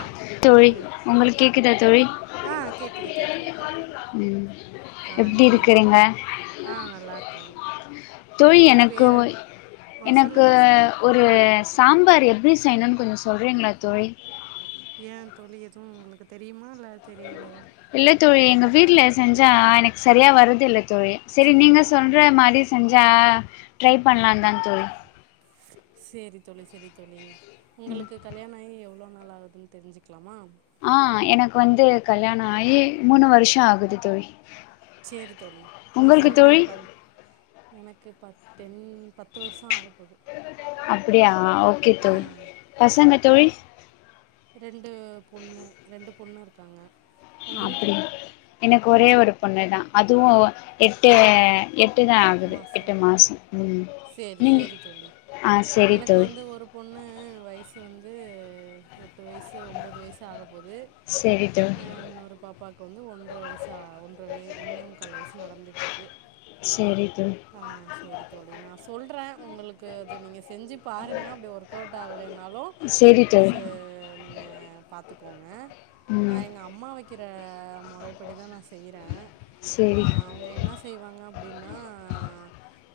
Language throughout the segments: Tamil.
ஆஹ் தோழி உங்களுக்கு உங்களுக்கு கேக்குதா தோழி ஆஹ் கேக்குது கேக்குது கேக்குது ம் ஆஹ் எப்டி நீங்க இருக்கிறீங்க ஆஹ் நல்லா இருக்கேன் தோழி உங்களோட எனக்கு பேரு என் எனக்கு சொல்லுங்க சொல்லுங்க ஒரு சாம்பார் எப்டி செய்யணுன்னு கொஞ்சோ சொல்கிறீங்களா தோழி ஏன் தோழி எதுவும் உங்களுக்கு தெரியுமா இல்ல தெரியலையா இல்ல தோழி எங்க வீட்டுல செஞ்சா எனக்கு செரியா வருதுல்ல தோழி செரி நீங்க சொல்ற மாரி செஞ்சா ட்ரை பண்ணலான்னு தா தோழி சேரி தோழி சேரி தோழி உங்களுக்கு கல்யாணாய் எவ் எவ்ளோ நாள்ளாகுதுன்னு தெரிஞ்சிக்லாமா ஆஹ் எனக்கு வந்து கல்யாணாயி மூணு வருஷோ ஆகுது தோழி சேரி தோழி நா உங்களுக்கு சொல்றே தோழி எப்பன் எனக்கு பத் தென் பத்து வர்சோ ஆகப் போது அப்புடியா ஆ ஓகே ஆ தோழி பசங்க தோழி ரெண் டு பொண்ணு ரெண்டுப் பொண்ணு இருக்காங்க உங்களுக்கு அப்புடி எனக்கு ஒரே ஒரு பொண்ணு தா அதுவு எட்டு எட் டு தா ஆகுது எட்டு மாசோ ம் சேரி நீங்க சேரி தோழி ஆ சேரி எனக்கு தோழி வந்து ஒரு பொண்ணு வயசு வந்து எட் டு வயசு ஒம்பொது வயசு ஆக போது செரி தோழி அ இன்னொரு பாப் பாக்கு வந்து ஒன்ற வயசு சா ஒன்ற வெ ஒன்னே முக்கால் வயசு நடந்துட்ருக்கு செரி தோழி ஆ சேரி தோழி நா ஸ் சொல்றே உங்களுக்கு அது நீங்க செஞ்சு பாருங்க அப்டி ஒர்க் அவுட் ஆகலைனாலு செரி ச தோழி நீங்க பாத்துக் கோங்க நா ம் எங்க அம்மா வைக் கிற மொறைப்படி தா நா செய்யுறே ஆ செரி அவுங்க என்ன செய்வாங்க அப்டின்னா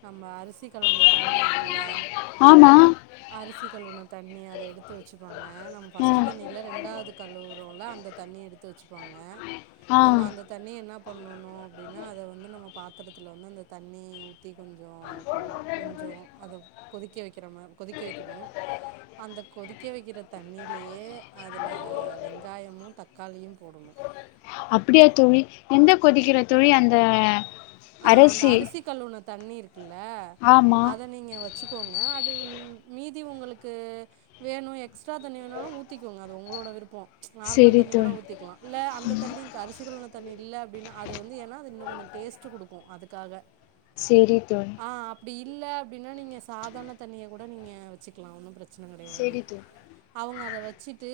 நம்ம அரிசி கலந்த தண்ணி இருக்குல்ல ஆமா அரிசி கழுவுன தண்ணி அத எடுத் து வச்சுப்பாங்க நம் ஆ ஃபஸ்ட்டு தண்ணில ரெண்டாவது கல்லூர் ழுவுல்ல அந்த தண்ணி எடுத்து வச்சு பாங்க ஆ நம்ம அந்த தண்ணி என்னாப் பண்ணணு அப்டின்னா அத வந்து நம்ம பாத்தரத்துல வந்து அந்த தண் தி கொஞ்சோ கோ கொஞ்சோ அதுப் கொதிக்க வக் கிறாம கொதிக்க வக்கிணூ அந்த கொதிக்க வைக்கிற தண்ணிலேயே அதுல வெங்காயமு தக்காளியும் போடணு அப்படியா தோழி எந்த கொதிக்கிற தோழி அந்த ஆ அந்த அரிசி கழுவுன தண்ணீ இருக் குல்ல ஆமா அத நீங்க வச்சு கோங்க அது மீதி உங்களுக்கு வேணு எக்ஸ்ட்ரா தண்ணி வேணாலு ஊத்திக்கோங்க அது உங்களோட விருப்பம் நார்மல் செரி தண்ணி கூட தோழி ஊத்திக்கலா இல்ல அந்த தண்ணி அரிசி கழுவுன தண்ணி இல்ல அப்படின்னா அது வந்து ஏன்னா இன்னு கொஞ்சம் டேஸ்ட் டு கொடுக்கு அதுக்காக சரி தோழி அப்டி இல்ல அப்டின்னா நீங்க சாதாரண தண்ணிய கூட நீங்க வச்சுக்கலா ஒன்னும் பிரச் சன கிடையாது செரி தோழி அவுங்க அத வச்சுட்டு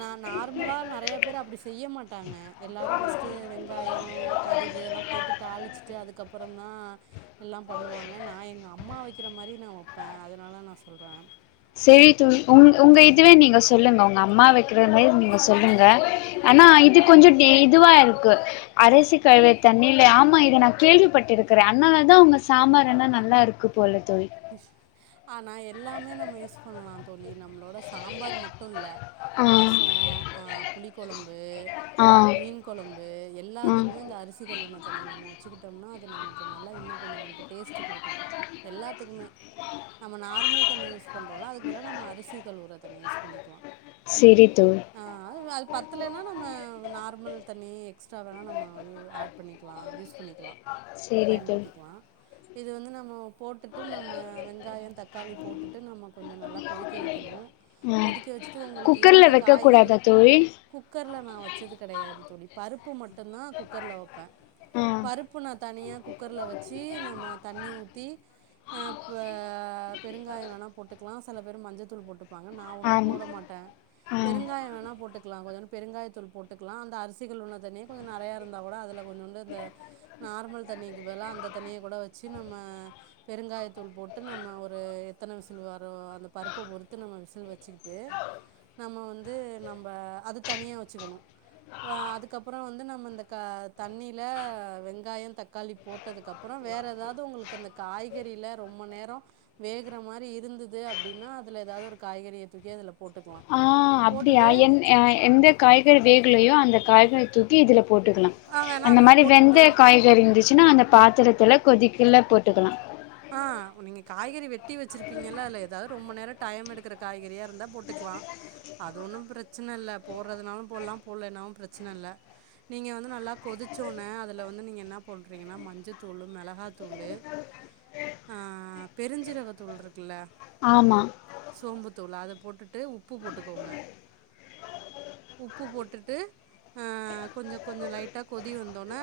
நா நார்மலா நெறைய பேர் அப்டி செய்ய மாட்டாங்க எல்லாரும் ஃபர்ஸ்ட் வெங்காயோ கடுகு அதெல்லா போட்டு அதுக்கு அப்புறோ தா எல்லாம் பண்ணுவாங்க நா எங்க அம்மா வைக்கிற மாரி நா வைப்பே அதனால நா சொல்றே சரி தோழி உங்க உங்க ஆ இதுவே நீங்க சொல்லுங்க உங் அம்மா வைக்கிறது நீங்க சொல்லுங்க ஆனா இது கொஞ்சோ டே இதுவா இருக்கு அரிசி கழுவிய தண்ணில ஆமா இத நா கேள்விப்பட்ருக்றே அண்ணால தா உங்க சாம்பார் என்ன நல்லா இருக்கு போல தோழி அஷ் ஆனா என் எல்லாமே நம்ம யூஸ் பண்லா தோழி நம்மளோட சாம்பார் மட்டுல்ல ஆ ரசம் புளிகொழம்பு ஆ மீன் கொழம்பு ஆ எல்லாத்துக்குமே இந்த அரிசி கழுவுன தண்ணி நம்ம வச்சுக்கிட்டோம்னா இது நமக்கு நல்லா இன்னு கொஞ்சோ நமக்கு டேஸ்ட் குடுக்கூ எல்லாத் துக்குமே நம்ம நார்மல் தண்ணி யூஸ் பண்றோல அதுக்கு பதிலா நம்ம அரிசி கலுவுற தண்ணி யூஸ் பண்ணிக்லா செரி தோழி பத்லேன்னா நம்ம நார்மல் தண்ணி எக்ஸ்ட்ரா வேணா நம்ம யு ஆட் பண்ணிக்லா யூஸ் பண்ணிக்லா செரி தோழி பயன்படுத்திக்லா இது வந்து நம்ம போ ட்டு நம்ம வெங்காயம் தக்காளி போட்டுட்டு நம்ம கொஞ்சோ நல்லா கொதிக்க வைக்கணு ஆ கொதிக்க வச்சுட்டு உங்களுக்கு குக்கர்ல எந்த வைக்க காய்கறி கூடாதா தோழி குக்கர்ல நா வச்சது கெடையாது தோழி பருப்பு மட்டும் தா குக்கர்ல்ல வைப்பே ஆ பருப்பு நா தனியா குக்கர்ல வச்சு நம்ம தண்ணி ஊத்தி ஆ ப பெருங்காயம் வேணா போட்டுக்லா செல பேர் மஞ்சத்தூள் போட்டு பாங்க நா ஒன்னு ஆமா போட மாட்டே ஆ பெருங்காயம் வேணா போட்டுக்கலா கொஞ்ச பெருங்காயத்தூள் போட்டுக்கலா அந்த அரிசி கழுவுன தண்ணிய கொஞ்ச நெறையா இருந்தா கூட அதுல கொஞ்சூண்டு இந்த நார்மல் தண்ணிக்கு பதிலா அந்த தண்ணிய கூட வச்சு நம்ம பெருங்காயத்தூள் போட்டு நம்ம ஒரு எத்தன விசில் வரு அந்த பருப்ப பொறுத்து நம்ம விசில் வச்சிட்டு நம்ம வந்து நம்ம அது தனியா வச்சுக்கணும் இப்ப அதுக்கப்றோ வந்து நம்ம இந்த க தண்ணியில வெங்காயம் தக்காளி போட்டதுக்கப்புறோ வேற எதாது உங்களுக்கு அந்த காய் கறில ரொம்ப நேரம் வேகுற மாரி இருந்தது அப்டின்னா அதுல ஏதாது ஒரு காய்கறிய தூக்கி அதுல ஆ அப்டியா என் அ எந்த காய்கறி வேகலையோ அந்த காய்கறித்தூ வெட்டி இதுல போட்டுக்கலா ஆ வேணால் அந்த அதில் மாரி போட்டுட்டு வெந்த காய்கறி இருந்துச்சுனா அந்த ப திரத்துல கொதிக்கள்ள போட்டுக்லா ஆஹ் நீங்க காய்கறி வெட்டி வச்சிருப்பீங்கல்ல அதுல ஏதாவது ரொம்ப நேர டைம் எடுக்கற காய்கறியா இருந்தா போட்டுக்கலா அது ஒண்ணு பிரச்சன இல்ல போடுறதுனாலு போட்லா போடலனாலு பிரச்சன இல்ல நீங்க வந்து நல்லா கொதிச்ச உடனே அதுல வந்து நீங்க என்ன பண்றீங்கன்னா மஞ்சத்தூளு மிளகாத்தூளு ஆஹ் பெருஞ்சீரகத்தூள் இருக்குல்ல ஆமா தூள் அத போட்டுட்டு உப்பு போட்டுகோங்கா உப்பு போட்டுட்டு ஆ கொஞ்ச கொஞ்ச லைட்டா கொதி வந்தொன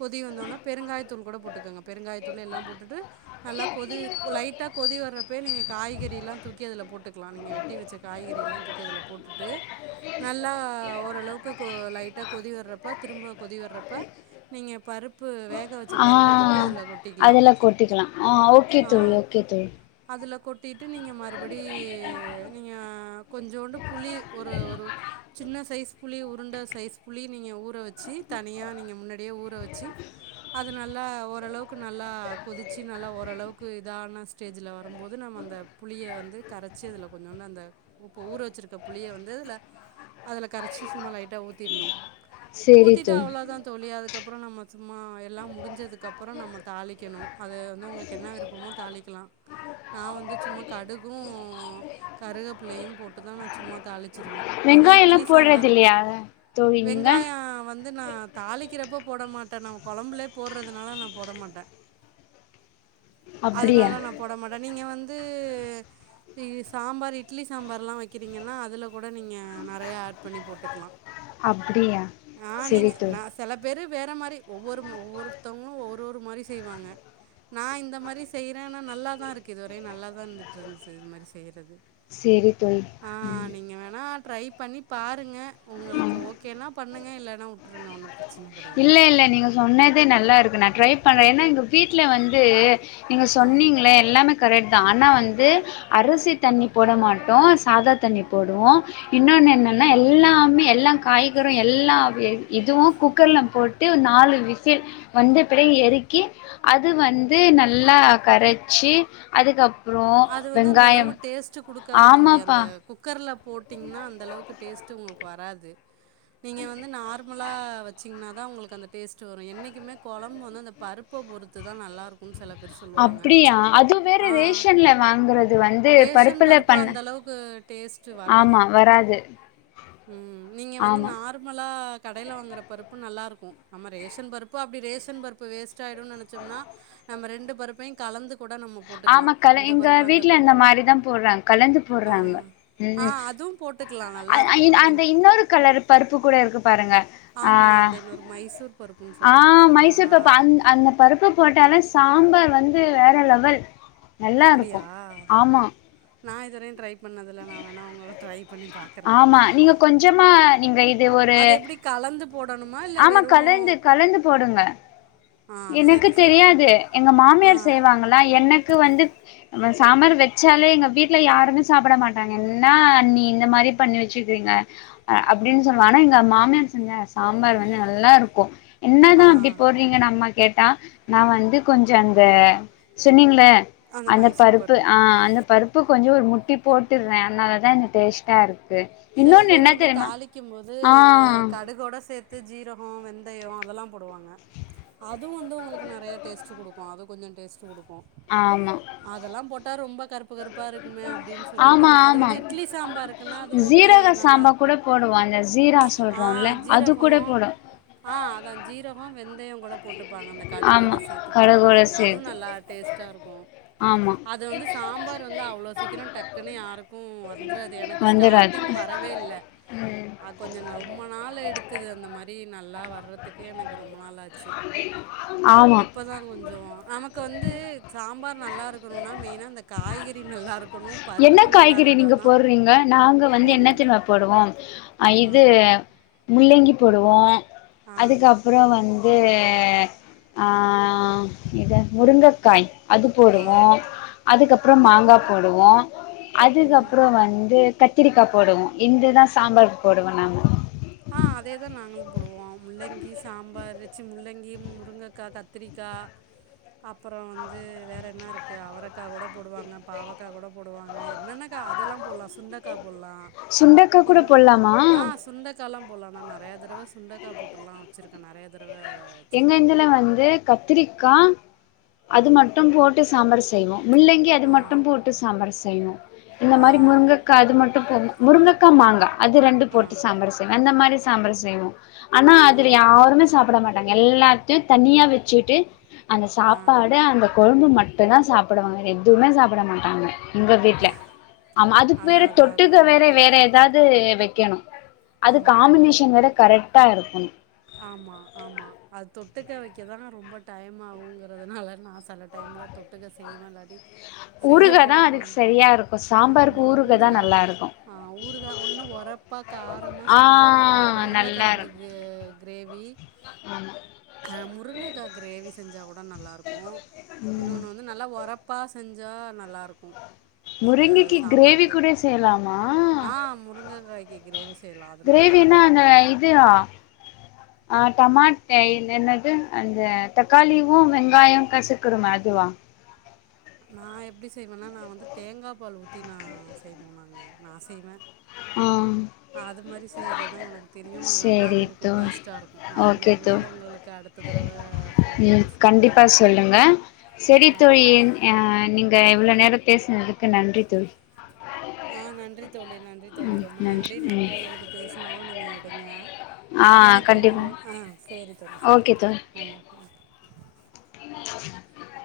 கொதி வந்தொன பெருங்காயத்தூள் கூட போட்டுகோங்கா பெருங்காயத் தூளியெல்லா போட்டுட்டு நல்லா கொதி லைட்டா கொதி வரப்ப நீங்க காய்கறி எல்லா தூக்கி அதுல போட்டுக்கலா நீங்க வெட்டி வச்ச காய்கறி எல்லா தூக்கி அதுல போட்டுட்டு நல்லா ஒரு அளவுக்கு கொ லைட்டா கொதிவரப்ப திரும்ப கொதிவரப்ப நீங்க பருப்பு வே ங்க வச்ச ஆ பருப்ப தூக்கி அதுல கொட் அதெல்லா கொட்டிக்கலா ஆஹ் ஓகே தோழி ஓகே தோழி அதுல கொட்டிட்டு நீங்க மறுபடி நீங்க கொஞ்சோண்டு புளி ஒரு ஒரு சின்ன சைஸ் புளி உருண்ட சைஸ் புளி நீங்க ஊற வச்சு தனியா நீங்க முன்னாடியே ஊற வச்சு அதுனல்லா ஓரளவுக் க்கு நல்லா கொதிச்சு நல்லா ஓரளவுக்கு இதான ஸ்டேஜ்ல வரும்போது நம்ம அந்த புளிய வந்து கரச்சு அதுல கொஞ்சோன்னு அந்த உப்ப ஊற வச்சிருக்க புளிய வந்து அதுல அல கரச்சு சும்மா லைட்டா ஊத்திட்ணு சேரி ஊத்திட்டு தோழி அவ்வளதா தோழி அதுக் அப்புறொ நம்ம சும்மா எல்லா முடிஞ்சதுக்கு அப்புற நம்ம தாளிக்கணு அத வந்து உங்களுக்கு என்ன விருப்பமோ தாளிக்கலா நா வந்து சும்மா கடுகு கருகப்பிள்ளையு போட்டு தா நா சும்மா தாளிச் வெங்காயொ எல்லா போடறது இல்லையா தோழி நீங்க வெங்காயோ வந்து நா தாளிக்கிறப்போ போட மாட்டே நான் கொழம்புலே போடுறதுனால நா போட மாட்டேன். ட அப்டியா அதனால நா போட மாட்ட நீங்க வந் ந்து சாம்பார் இட்லி சாம்பார்லா வெக்கிறிங்கன்னா அதுல கூட நீங்க நெறையா ஆட் பண்ணி போட்டுக்லா அப்படியா செரி தோ வேற மாரி ஒவ்வொரு ஒவ்வொருத்தவங்களோ ஒரு ஒரு மாரி செய்வாங்க நா இந்த மாரி செய்யறேன்னா நல்லாதா இருக்கு இதுவரையு நல்லாதா இருந்துட்டு இருந்துது இது மாரி செய்யறது சேரி தோழி வேணால் ட்ரை பண்ணி பாருங்க உங்களுக்கு ஓகேனா பண்ணுங்க இல்லனா உட்ருங்க ஒன்னு பிரச் இல்ல இல்ல நீங்க சொன்னேத் அதே நல்லா இருக்கு நா ட்ரை பண்ணே ஏன்னா எங்க வீட்ல வந்து நீங்க ஆ சொன்னீங்களே எல்லாமேக் கரெட் தா ஆனா வந்து அரிசி தண்ணி போட மாட்டோ சாதா தண்ணி போடுவோ இன்னோனு என்னன்னா எல்லாமே எல்லா காய்கறோ எல்லா இதுவு குக் குக்கர்ல போட்டு நாலு விசில் வந்து படிய எறக்கி அது வந்து நல்லா கரச்சி அதுக்கப் அது வந்து அந்த அளவு டேஸ்ட் குடுக்காது தோழி ஆமாப்பா அந்த குக்கர்லப் போட்டீங்னா அந்த அளவுக்கு டேஸ்ட்டு உங்ளுக்கு வராது. நீங்க வந்து நார்மலா வெச்சு ன்னா தாஉங்களுக்கு அந்த டேஸ்ட் வரோ என்னைக்குமே கொழம்பு வந்து அந்த பருப்ப பொறுத்து தா நல்லாருக். அப்டியா அது வேற ஆ ரேஷன்ல வாங்குறது வந்து ரேஷன் பருப்புல பருப்பு பண்ண அந்த அளவுக்கு டேஸ்ட் வராது. ஆமா வராது ம் நீங்க வந்து ஆமா நார்மலா ஆ கடையில வாங்குற பருப்பு நல்லா இருக்கும் நம்ம ரேஷன் பருப்பு அப்படி ரேஷன் பருப்பு வேச ட் ஆயிடும்னு நினைச்சோம்னா நம்ம ரெண் பருப்பையும் கலந்து கூட நம்ம போட்டுக்கலா ஆமா கல இந்த எங்க பருப்பு அந்த வீட்டுல இந்த பருப்பு மாரிதா போடுறாங்க கலந்து ஆ போடுறாங்க ஆ ம் அதுவு போட்டுக்கலா நல்லாருக்கு நீங் அந்த இன்னொரு கலர் பருப்பு கூட இருக்கு பாருங்க ஆ ஆமா அந்த இன்னொரு மைசூர் பருப்புன்னு ஆ சொல்லுவாங்களே அதா மைசூர் பருப்பு அந் அந்த பருப்பு போட்டால சாம்பார் வந்து வேற லெவல் நல்லா இருக்கும் ஆமா நான் இதுவர ட்ரை பண்ணதுல நான் வேணா [unintelligible] ட்ரை பண்ணி பாக்குறேன் ஆமா நீங்க கொஞ்சமா நீங்க இது ஒரு அது எப்டி கலந்து போடணுமா இல்ல ஆமா கலந்து வெறு கலந்து போடுங்க ஆ எனக்கு செரி செரி தெரியாது எங்க ஆ மாமியார் செய்வாங்களா எனக்கு வந்து நா சாம்பார் வச்சாலே எங்க வீட்டுல யாருமே சாப்பிட மாட்டாங்க என்ன அண்ணி இந்த மாரி பண்ணி வச்சுக்கிறீங்க அஹ் அப்படினு சொல்லுவா எங்க மாமியார் செஞ்ச சாம்பார் வந்து நல்லா இருக்கும் என்ன ஆ தான் அப்படி போடுறீங்கன்னம்மா கேட்டா நான் வந்து கொஞ்சம் அந்த சொன்னிங்கள அந்த பருப்பு ஆஹ் அந்த பருப்பு கொஞ்சம் முட்டி போட்டுறேன் அதனாலதான் டேஸ்ட்டா இருக்கு செல இன்னொன்னு பேரு என்ன வந்து தெரியுமா தாளிக்கும் போது ஆ கடுகோட சேத் ஜீரகோ வெந்தயோ அதெல்லா போடுவாங்க அதுவும் வந்து ஒங்களுக்கு நறைய டேஸ்ட் குடுக்கும் அது கொஞ்சோ டேஸ்ட் கொடுக்கும் ஆமா அதெல்லாம் போட்டா ரொம்ப கரு கருப்பு கருப்பா இருக்குமே அப்டின்னு சொல்லிட்டு அது வந்து இட்லி சாம்பாருக்குனா அது ஓக் சாம்பார் கூட போடுவோம் அந்த ஜீரா ஆ சொல்றோம்ல அது ஜீரகோ கூட போடும் வெந்தயம் கூட போட்டுப்பாங்க அந்த கடுகோட சேர்த்து கடுகோட போட்டுப்பாங்க அதுவும் சேத்து நல்லா டேஸ்ட்டாக இருக்கும் ஆமா அது வந்து சாம்பார் வந்து அவ்ளோ சீக்கிரோ டக்குனு யாருக்கும் வந்துராது எனக்கு ஸ்டாட் வந்துராது டிங் வரவே இல்ல ம் கொஞ்சோ ரொம்ப நாள் எடுத்துது அந்த மாரி அப்டி நல்லா வரதுக்கே எனக்கு ரொம்ப நாாளாச்சு சே ஆமா இப்பதா கொஞ்சம் ஆமாங் க்கு வந்து சாம்பார் நல்லா இருக்கணுனா மெயினா அந்த காய்கறி நல்லா இருக்கணு என்ன பருப்பு நல்லா காய்கறி இருந்தா நீங்க தா போட்றீங்க நாங்க வந்து என்ன ஒன்னு தெறிமா போடுவோம் அ ஆ இது முள்ளங்கி போடுவோம் ஆ அதுக்கப்பறம் வந் இது ஆ இது முருங்கக்காய் அது ஆ போடுவோம் அதுக்கப்பறம் மாங்கா போடுவோம் ம் அதுக்கப்பறம் வந்து கத்திரிக்கா போடுவோம் இந்துதான் சாம்பாரு போடுவோம் நாங்க ஆ அதேதா நாங்களு போடுவோ முள்ளங்கி சாம்பாரு ச்சி முள்ளங்கியும் முருங்கக்கா கத்திரிக்கா அப்புறம் வந்து வேற என்னா இருக்கு அவரைக்காகூட போடுவாங்க பாவக்காகூட போடுவாங்க என்னன்ன கா அதெல்லா போட்லாம் சுண்டக்கா போட்லா சுண்டக்கா கூட போட்லாமா க்கால்லாம் போட்லாம் நா நறைய தடவை சுண்டைக்க் போட்டில்லாம் வச்சிருக்கேன் நறைய த எங்க இந்துல வந்து கத்திரிக்கா அது ஆ மட்டும் போட்டு சம்ரஸ் செய்வோ முள்ளங்கி அது ஆ மட்டும் போட்டு சாம்பார் செய்வோம் இந்த ஆ மாரி முருங்கக்கா அது மட்டும் போ முருங்கக்கா மாங்கா அது ரெண்டு ஆ போட்டு சாம்பாரு செய்வே அந்த மாரி சாம்பார் செய்வோம் ஆனா ஆ அதுல யாருமே சாப்பிட மாட் நாங்க எல்லாத்தையும் தனியா வச்சுகிட்டு அந்த ஆ சாப்பாடு அந்த கொழு ம்பு மட்டும்தான் சாப்புடுவாங்க வேற எதுவுமே சாப்பிட மாட்டாங்க எங்க வீட்ல ஆமா அதுக்கு அதா வேற அதா அதா தொட்டுக்க வேற வேற ஏதாவது ந்து வைக்கணும் அது ஆமா ஆமா ஆமா காம்பினேஷன் வேற கரெக்ட் டா இருக்குனு ஆமா ஆமா அது தொட்டுக்க வைக்கதான் ரொம்ப டைம் ஆவுங்கராதுனால நான் செல டைம்ல தொட்டுக்க செய்வேன் இல்லாட்டி ஊறுகா தா செய்யலாம் அதுக்கு சரியா இருக்கு சாம்பாருக்கு ஆமாம் ஊறுகா தா நல்லா இருக்கு ஊறுகாய் இன்னும் உரைப்பா காரமா ஆ செஞ்சா நல்லா இருக்கும் நல்லா இருக்கு உருளைக்கிழங்குக்கு கிரேவி முருங்கைகாய் கிரேவி செஞ்சா கூட நல்லா இருக்கும் இன்னொன்னு வந்து நல்லா உர அப்பா செஞ்சா நல்லாயிருக்கும் முருங்கைக்காயில் கிரேவி கூட செய்யலாமா ஆ முருங்கைக்காய்க்கு கிரேவி செய்யலாம் அது கிரேவினா நல்லாருக்கும். அந்த இது [unintelligible] என்னது அந்த தக்காளியும் வெங்காயம் அமைப்பதும் அதுவா நான் எப்படி செய்வேன்னா தேங்காய் பால் ஊத்தி செய்வேன் ஆம் அது மாதிரி செய்யறதுதான் எனக்கு தெரியும் அது சேரி நல்லாவும் இருக்கும் தோழி டேஸ்ட்டா இருக்கும் நான் ஓகே இன்னொரு தோழி நாள் உங்களுக்கு போன் ம் பேசும்போது கண்டிப்பா நான் சொல்லுங்க சொல்றேன் செரி தோழி மிக்க நன்றி தோழி நன்றி தோழி நன்றி தோழி ம் ரொம்ப நன்றி நான் ம் உங்களுக்கு பேசினாலும் நீங்கள் எடுங்க ஆ கண்டிப்பா ஓகே தோழி [inaudible]